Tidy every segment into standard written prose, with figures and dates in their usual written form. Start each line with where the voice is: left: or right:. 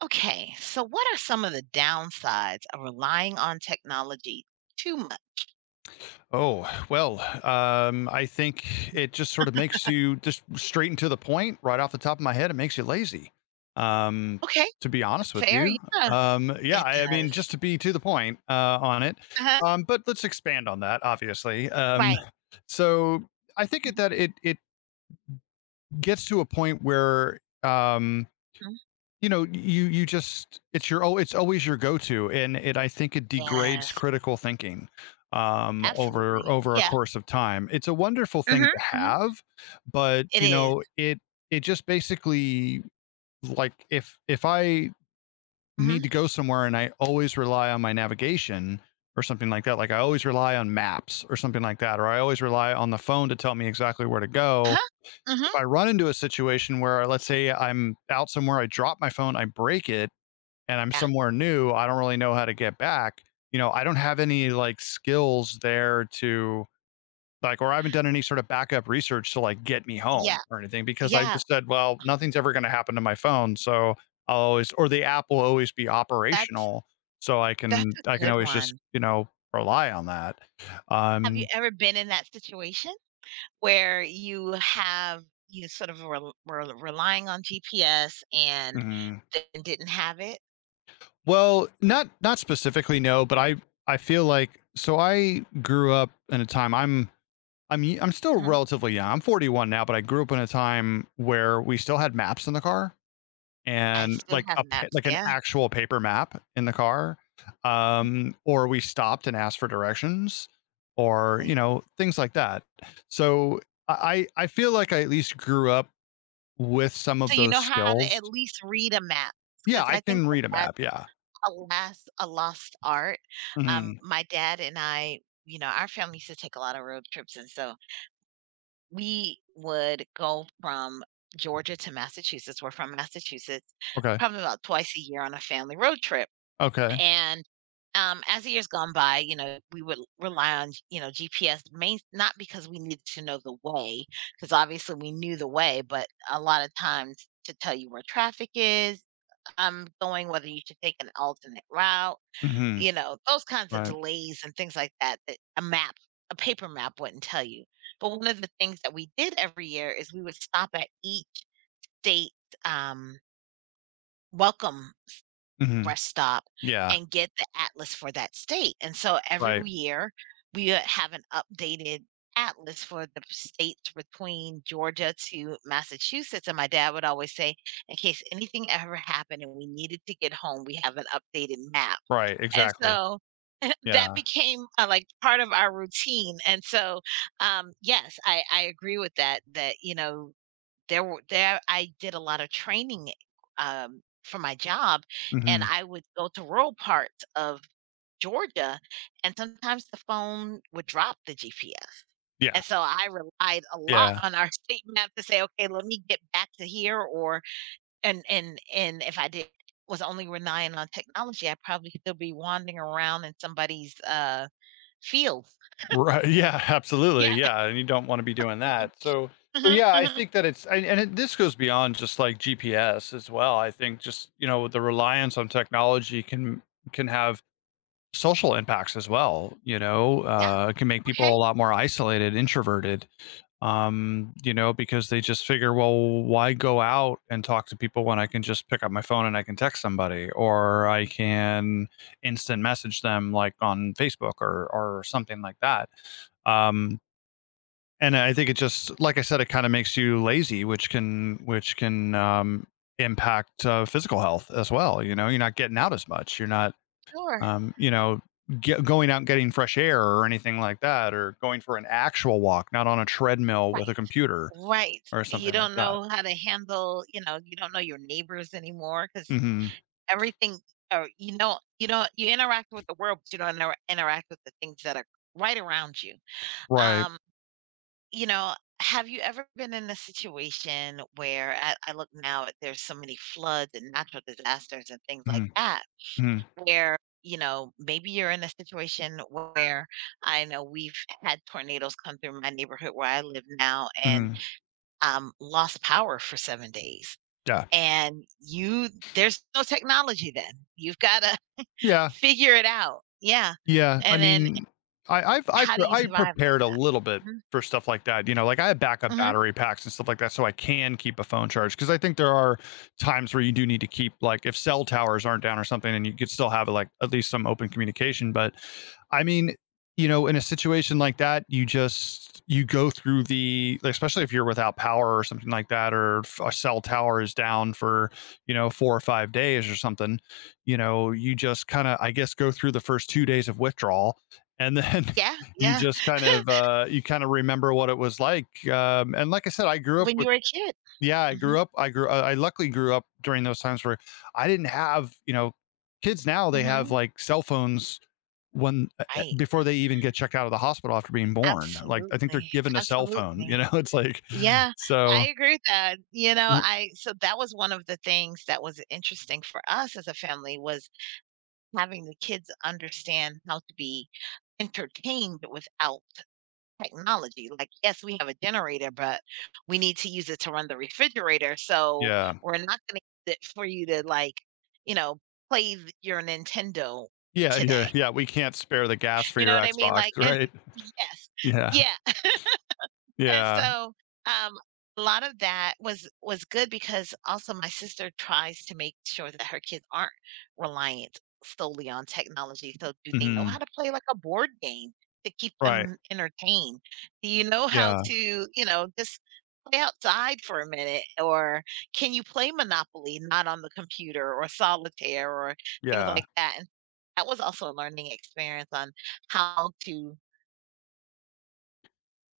right: Okay, so what are some of the downsides of relying on technology too much?
left: Oh, well, I think it just sort of makes you just straight and to the point right off the top of my head. It makes you lazy. Um,
right: Okay,
left: to be honest with
right: fair.
left: you,
right: Yeah.
left: yeah,
right: It
left: I mean,
right: does.
left: just to be to the point on it,
right: Uh-huh.
left: but let's expand on that. Obviously,
right: Right.
left: so I think that it gets to a point where
right: Mm-hmm.
left: you just it's your oh, it's always your go-to, and it I think it degrades
right: Yes,
left: critical thinking over
right: absolutely.
left: over a
right: Yeah,
left: course of time. It's a wonderful
right: mm-hmm.
left: thing to
right: Mm-hmm.
left: have, but
right: It is.
left: it just basically like if I need
right: Mm-hmm.
left: to go somewhere and I always rely on my navigation or something like that, like I always rely on maps or something like that, or I always rely on the phone to tell me exactly where to go.
right: Uh-huh.
left: If
right: Mm-hmm.
left: I run into a situation where, let's say, I'm out somewhere, I drop my phone, I break it and I'm
right: Yeah,
left: somewhere new, I don't really know how to get back. I don't have any like skills there or I haven't done any sort of backup research to like get me
right: yeah.
left: home or anything because I
right: Yeah.
left: just said, well, nothing's ever going to happen to my phone. So I'll always, or the app will always be
right: That's
left: operational. So I
right: that's
left: can,
right: a
left: I can
right: good
left: always just,
right: one.
left: rely on that.
right: Have you
left: Um,
right: ever been in that situation where you have you sort of were relying on GPS and
left: mm,
right: then didn't have it?
left: well, not specifically, no, but I feel like, so I grew up in a time I'm still
right: Hmm.
left: relatively young. I'm 41 now, but I grew up in a time where we still had maps in the car
right: I
left: and
right: still have maps.
left: like an
right: Yeah.
left: actual paper map in the car. Or we stopped and asked for directions or,
right: Like,
left: things like that. So I feel like I at least grew up with some of
right: so you
left: those
right: know how to
left: skills.
right: at least read a map,
left: Yeah,
right: because
left: I
right: I think
left: can
right: that
left: read a map.
right: that's
left: Yeah.
right: a lost art.
left: Hmm.
right: My dad and I, you know, our family used to take a lot of road trips, and so we would go from Georgia to Massachusetts. We're from Massachusetts,
left: Okay.
right: probably about twice a year on a family road trip.
left: Okay.
right: And, as the years gone by, you know, we would rely on, you know, GPS main not because we needed to know the way, because obviously we knew the way, but a lot of times to tell you where traffic is, going, whether you should take an alternate route,
left: Hmm.
right: you know, those kinds of
left: Right.
right: delays and things like that that a paper map wouldn't tell you. But one of the things that we did every year is we would stop at each state, um, welcome
left: Hmm.
right: rest stop
left: Yeah.
right: and get the atlas for that state. And so
left: Right.
right: every year we have an updated atlas for the states between Georgia to Massachusetts. And my dad would always say, in case anything ever happened and we needed to get home, we have an updated map.
left: Right.
right: And
left: Exactly.
right: so that
left: Yeah.
right: became like part of our routine. And so, yes, I agree with that, that, you know, there I did a lot of training, for my job, and
left: Hmm.
right: I would go to rural parts of Georgia, and sometimes the phone would drop the GPS,
left: Yeah.
right: and so I relied a lot
left: Yeah.
right: on our state map to say, "Okay, let me get back to here," or and if I did was only relying on technology, I'd probably still be wandering around in somebody's, field.
left: Right. Yeah,
right: Yeah.
left: absolutely. Yeah, and you don't want to be doing that. So, so
right: Mhm, mhm,
left: yeah, I
right: mhm.
left: think that it's and it, this goes beyond just like GPS as well. I think just the reliance on technology can have social impacts as well.
right: Yeah,
left: It can make people
right: okay,
left: a lot more isolated, introverted. Because they just figure, well, why go out and talk to people when I can just pick up my phone and I can text somebody, or I can instant message them like on Facebook or something like that um and I think it just like I said it kind of makes you lazy which can impact physical health as well. You know you're not getting out as much. You're not
right: sure.
left: um you know going out and getting fresh air or anything like that or going for an actual walk not on a treadmill with a computer
right: Right.
left: or
right: You
left: something like
right: don't
left: that.
right: know how to handle, you know, you don't know your neighbors anymore because
left: Hmm.
right: everything, or you know, you don't, you interact with the world, but you don't interact with the things that are right around you.
left: Right.
right: Um, you know, have you ever been in a situation where I look now at there's so many floods and natural disasters and things like
left: Hmm.
right: that,
left: Hmm.
right: where, you know, maybe you're in a situation where I know we've had tornadoes come through my neighborhood where I live now, and
left: Hmm.
right: lost power for 7 days.
left: Yeah.
right: And you, there's no technology then. You've got to
left: Yeah.
right: figure it out. Yeah.
left: Yeah, I
right: And then
left: mean,
right: how do you
left: I
right: survive like
left: prepared a little bit
right: that?
left: for stuff like that, like, I have backup
right: Hmm. Hmm.
left: battery packs and stuff like that so I can keep a phone charged. Because I think there are times where you do need to keep like, if cell towers aren't down or something and you could still have, like, at least some open communication. But, I mean, in a situation like that, you go through the like, especially if you're without power or something like that, or if a cell tower is down for, 4 or 5 days or something, you just kind of, I guess, go through the first 2 days of withdrawal, and then
right: Yeah. Yeah.
left: you kind of remember what it was like. And like I said, I grew up
right: When you
left: with,
right: were a kid.
left: yeah,
right: Hmm.
left: I luckily grew up during those times where I didn't have, you know, kids now they have
right: Hmm.
left: like cell phones when
right: Right.
left: before they even get checked out of the hospital after being born. Like I think they're
right: Absolutely.
left: given a cell phone. You
right: Absolutely.
left: know, it's like
right: Yeah. I
left: so.
right: agree with that. You know, I, so that was one of the things that was interesting for us as a family was having the kids understand how to be entertained without technology. Like, yes, we have a generator, but we need to use it to run the refrigerator. So
left: Yeah.
right: we're not going to use it for you to like, you know, play your Nintendo
left: Yeah, yeah,
right: today.
left: yeah. We can't spare the gas for
right: You know
left: your
right: what I mean?
left: Xbox,
right: Like, and
left: right?
right: yes,
left: Yeah.
right: yeah. And
left: Yeah.
right: so, um, a lot of that was good because also my sister tries to make sure that her kids aren't reliant solely on technology. So do they know how
left: Mhm.
right: to play like a board game to keep
left: Right.
right: them entertained? Do you know how
left: Yeah.
right: to, you know, just play outside for a minute? Or can you play Monopoly not on the computer or solitaire or things
left: Yeah.
right: like that? And that was also a learning experience on how to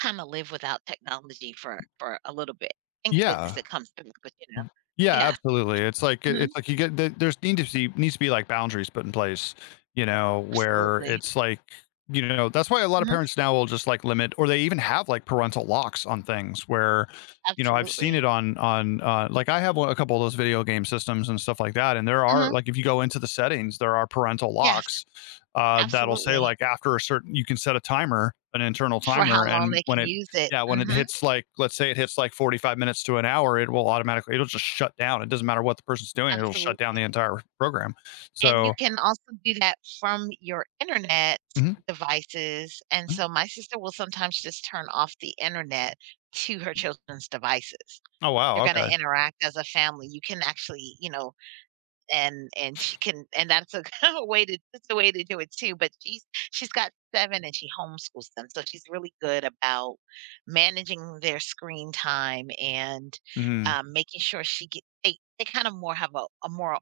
right: kinda live without technology for a little bit. Thank goodness
left: Yeah.
right: it comes back, but, you know.
left: M Yeah,
right: Yeah.
left: absolutely. It's like it
right: Mhm.
left: it's like You get the there's need to see needs to be, like, boundaries put in place, you know, where
right: Absolutely.
left: it's like, you know that's why a lot of
right: Mhm.
left: parents now will just, like, limit or they even have, like, parental locks on things where, you know, I've seen
right: Absolutely.
left: it on like, I have one a couple of those video game systems and stuff like that, and there are
right: Mhm.
left: like, if you go into the settings, there are parental
right: Yes,
left: locks, that'll say,
right: absolutely.
left: like, after a certain you can set a timer, an internal
right: For how
left: timer,
right: long
left: and
right: they
left: when
right: can
left: it
right: use it.
left: yeah, when it
right: Mhm.
left: hits like, let's say it hits like 45 minutes to an hour, it will automatically, it'll just shut down. It doesn't matter what the person's doing, it'll shut down the
right: Absolutely.
left: entire program.
right: And you
left: So,
right: can also do that from your internet
left: mhm,
right: devices, and
left: mhm.
right: so my sister will sometimes just turn off the internet to her children's devices.
left: Oh,
right: They are
left: wow.
right: gonna
left: Okay.
right: interact as a family. You can actually, you know, and she can and that's a a way to that's a way to do it too. But she's got 7 and she homeschools them, so she's really good about managing their screen time and,
left: Mhm.
right: making sure she get they kind of more have a more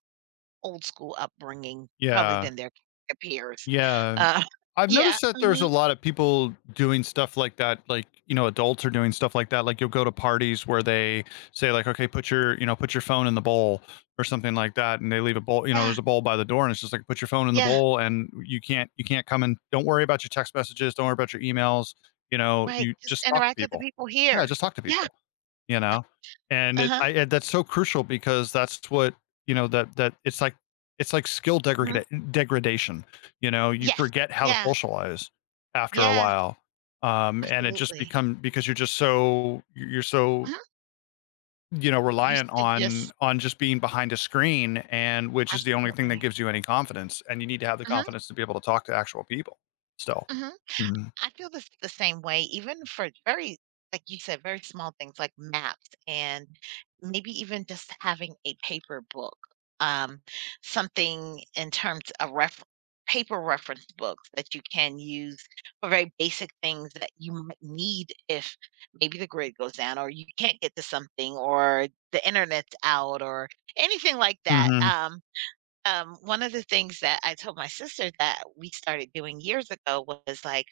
right: old school upbringing probably
left: Yeah.
right: than their peers.
left: Yeah.
right: Uh,
left: I've
right: yeah,
left: noticed that there's
right: mhm,
left: a lot of people doing stuff like that. Like, you know, adults are doing stuff like that. Like you'll go to parties where they say like, okay, put your, put your phone in the bowl or something like that. And they leave a bowl, you know,
right: yeah,
left: there's a bowl by the door and it's just like, put your phone in the
right: yeah,
left: bowl and you can't come and don't worry about your text messages. Don't worry about your emails. You know,
right: right,
left: you
right: just
left: just talk to
right: interact with the
left: people.
right: people
left: Yeah.
right: here.
left: Just talk to
right: Yeah,
left: people. You know? And it
right: uh-huh,
left: I and that's so crucial because that's what you know, that that it's like skill
right: mhm,
left: degradation, you know? You
right: yes,
left: forget how to
right: yeah,
left: socialize after a
right: yes,
left: while, and it just
right: absolutely.
left: become because you're so,
right: Mhm,
left: you know,
right: used
left: reliant
right: to
left: on
right: just
left: on just being behind a screen and which is the only thing that
right: absolutely.
left: gives you any confidence, and you need to have the
right: Mhm,
left: confidence to be able to talk to actual people still.
right: mhm.
left: Mhm.
right: I feel the same way, even for very like you said, very small things like maps and maybe even just having a paper book, um, something in terms of ref paper reference books that you can use for very basic things that you might need if maybe the grid goes down or you can't get to something or the internet's out or anything like that,
left: Mhm.
right: um. One of the things that I told my sister that we started doing years ago was, like,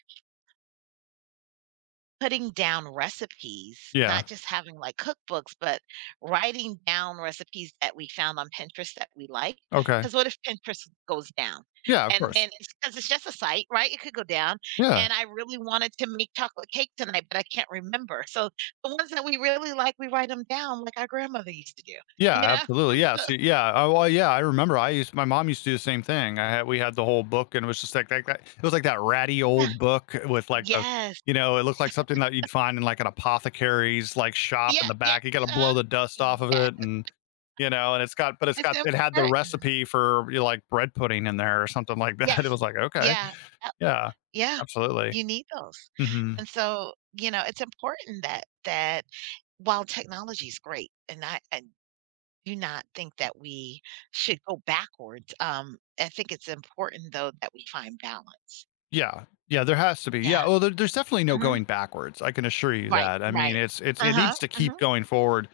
right: putting down recipes,
left: Yeah.
right: not just having, like, cookbooks, but writing down recipes that we found on Pinterest that we like.
left: Okay.
right: Because what if Pinterest goes down?
left: Yeah, of
right: And
left: course.
right: then it's because it's just a site, right? It could go down,
left: Yeah.
right: and I really wanted to make chocolate cake tonight, but I can't remember. So the ones that we really like, we write them down like our grandmother used to do,
left: Yeah,
right: you know?
left: absolutely. Yeah,
right: So
left: I remember I used my mom used to do the same thing. I had We had the whole book and it was just like that that it was like that ratty
right: yeah.
left: old book with like the
right: Yes.
left: you know, it looked like something that you'd find in like an apothecary's like shop in
right: Yeah,
left: the
right: yep,
left: back. You gotta blow
right: uh-huh.
left: the dust off of
right: Yeah.
left: it and you know, and it's
right: It's
left: got it had the
right: important.
left: recipe for you know, like bread pudding in there or something like that. It
right: Yes.
left: was like, okay.
right: Yeah. Yep.
left: Yeah,
right: Yeah.
left: absolutely.
right: You need those.
left: Mhm.
right: And so, you know, it's important that while technology is great, and I do not think that we should go backwards, I think it's important, though, that we find balance.
left: Yeah. Yeah, there has to be. Yeah,
right: Yeah.
left: oh, there's definitely no
right: Mhm.
left: going backwards, I can assure you
right: Right,
left: that. I mean,
right: right.
left: it
right: Uh-huh,
left: needs to
right: uh huh.
left: keep going forward,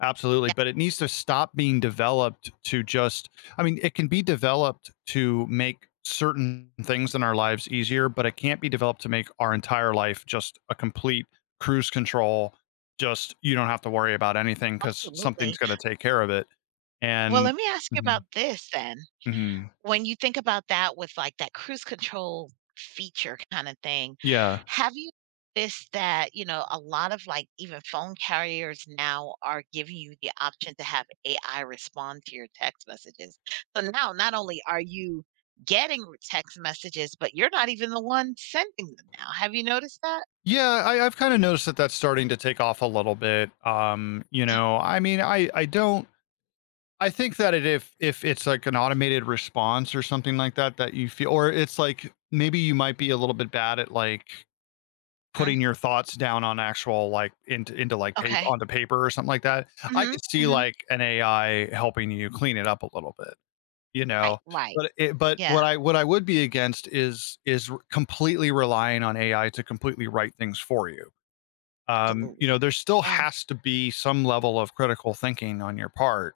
left: absolutely, but it needs to stop being developed to just it can be developed to make certain things in our lives easier, but it can't be developed to make our entire life just a complete cruise control, just you don't have to worry about anything because something's
right: Absolutely.
left: gonna take care of it,
right: Well,
left: and
right: let me ask you
left: mhm,
right: about this then.
left: mhm,
right: When you think about that with, like, that cruise control feature kinda thing,
left: yeah.
right: have you noticed that, you know, a lot of, like, even phone carriers now are giving you the option to have AI respond to your text messages? So now not only are you getting text messages, but you're not even the one sending them now. Have you noticed that?
left: Yeah, I've kind of noticed that that's starting to take off a little bit. You know, I mean, I don't. I think that if it's like an automated response or something like that that you feel, or it's like maybe you might be a little bit bad at like
right: Huh.
left: putting your thoughts down on actual like into like paper
right: Okay.
left: onto paper or something like that. I
right: Mhm,
left: could see
right: mhm.
left: like an AI helping you clean it up a little bit. You know,
right: Right, right.
left: but what
right: Yeah,
left: I what I would be against is completely relying on AI to completely write things for you you know,
right: absolutely.
left: there still
right: Yeah.
left: has to be some level of critical thinking on your part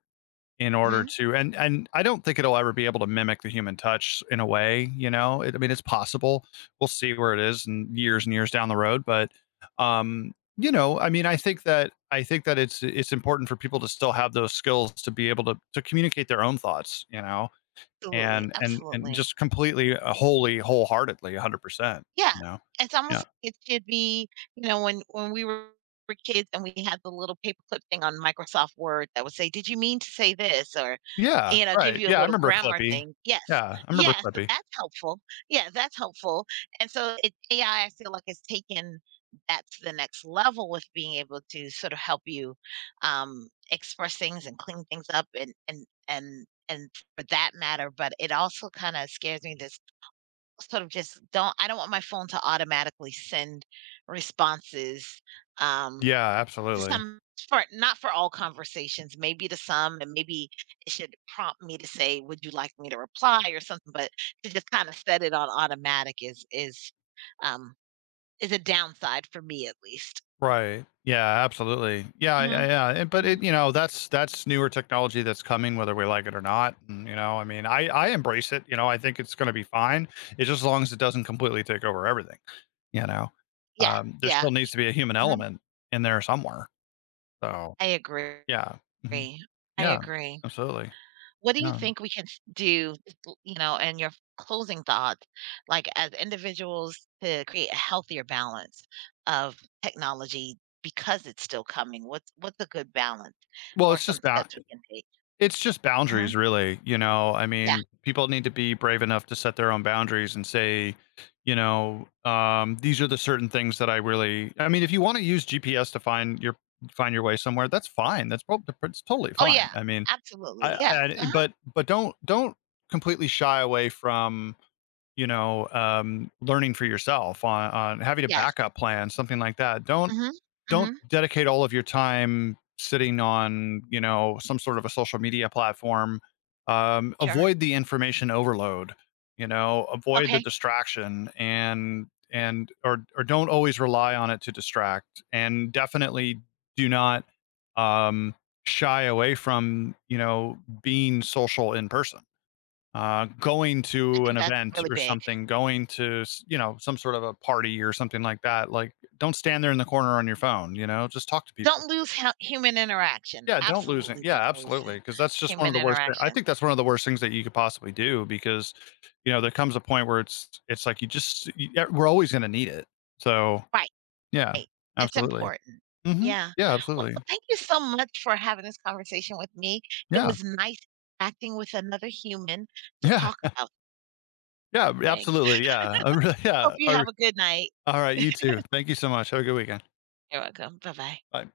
left: in order
right: Mhm.
left: to and I don't think it'll ever be able to mimic the human touch in a way, you know. I mean, it's possible. We'll see where it is in years and years down the road, but you know, I mean, I think that it's important for people to still have those skills to be able to communicate their own thoughts, you know,
right: Absolutely,
left: and
right: absolutely.
left: just completely, wholly, wholeheartedly, 100%,
right: Yeah,
left: you know.
right: it's
left: Yeah.
right: almost like it should be you know, when we were kids and we had the little paperclip thing on Microsoft Word that would say, "Did you mean to say this?" Or,
left: Yeah,
right: you know, give
left: right.
right: you a
left: Yeah, I
right: little
left: remember
right: grammar
left: Clippy.
right: thing. Yes.
left: Yeah, I remember
right: Yeah, so
left: Clippy.
right: that's helpful. Yeah, that's helpful, and so it AI, I feel like, has taken that to the next level with being able to sort of help you, express things and clean things up and for that matter, but it also kinda scares me. This sort of just don't I don't want my phone to automatically send responses, um,
left: Yeah,
right: to
left: absolutely.
right: some, for not for all conversations, maybe to some, and maybe it should prompt me to say, "Would you like me to reply?" or something. But to just kind of set it on automatic is um, is a downside for me at least.
left: Right. Yeah, absolutely. Yeah,
right: Hmm.
left: yeah, yeah, and but
right: Hmm.
left: it you know, that's newer technology that's coming whether we like it or not, and, you know, I mean, I embrace it, you know, I think it's gonna be fine. It's just as long as it doesn't completely take over everything, you know?
right: Yeah,
left: There
right: yeah,
left: still needs to be a human
right: hmm.
left: element in there somewhere, so,
right: I agree.
left: yeah. Mhm.
right: I
left: Yeah,
right: agree.
left: absolutely.
right: What do you
left: Yeah.
right: think we can do, you know, and your closing thoughts, like as individuals to create a healthier balance of technology because it's still coming? What's a good balance
left: Well,
right: or some steps we can take?
left: It's just boundaries,
right: Hmm.
left: really, you know? I
right: Yeah.
left: mean, people need to be brave enough to set their own boundaries and say, you know, "These are the certain things that I really" I mean, if you wanna use GPS to find your way somewhere, that's fine, that's prob it's totally
right: Oh
left: fine.
right: yeah.
left: I mean, I
right: Absolutely. Yes.
left: I
right: Uh-huh.
left: but don't completely shy away from, you know, learning for yourself on having a
right: Yes.
left: backup plan, something like that.
right: Hmm.
left: Don't
right: Hmm.
left: dedicate all of your time sitting on you know some sort of a social media platform
right: Sure.
left: avoid the information overload you know avoid the
right: Okay.
left: distraction and or don't always rely on it to distract and definitely do not um, shy away from you know being social in person going
right: I
left: to an
right: think that's
left: event
right: really
left: or
right: big.
left: something, you know some sort of a party or something like that. Like, don't stand there in the corner on your phone. You know, just talk to people.
right: Don't lose human interaction.
left: Yeah, don't lose it.
right: Absolutely
left: Yeah,
right: don't lose
left: absolutely,
right: it.
left: because that's just one of
right: Human
left: the worst. I
right: interaction.
left: think that's one of the worst things that you could possibly do because you know there comes a point where it's like yeah, we're always going to need it. So
right: Right.
left: yeah,
right: Right. It's
left: absolutely.
right: important.
left: Hmm.
right: Yeah.
left: Yeah,
right: Well,
left: absolutely.
right: thank you so much for having this conversation with me. It
left: Yeah,
right: was nice acting with another human to
left: yeah,
right: talk about
left: yeah,
right: things.
left: absolutely. Yeah,
right: Hope
left: yeah.
right: you have a good night.
left: All right, you too. Thank you so much. Have a good weekend.
right: You're welcome. Bye bye.
left: Bye.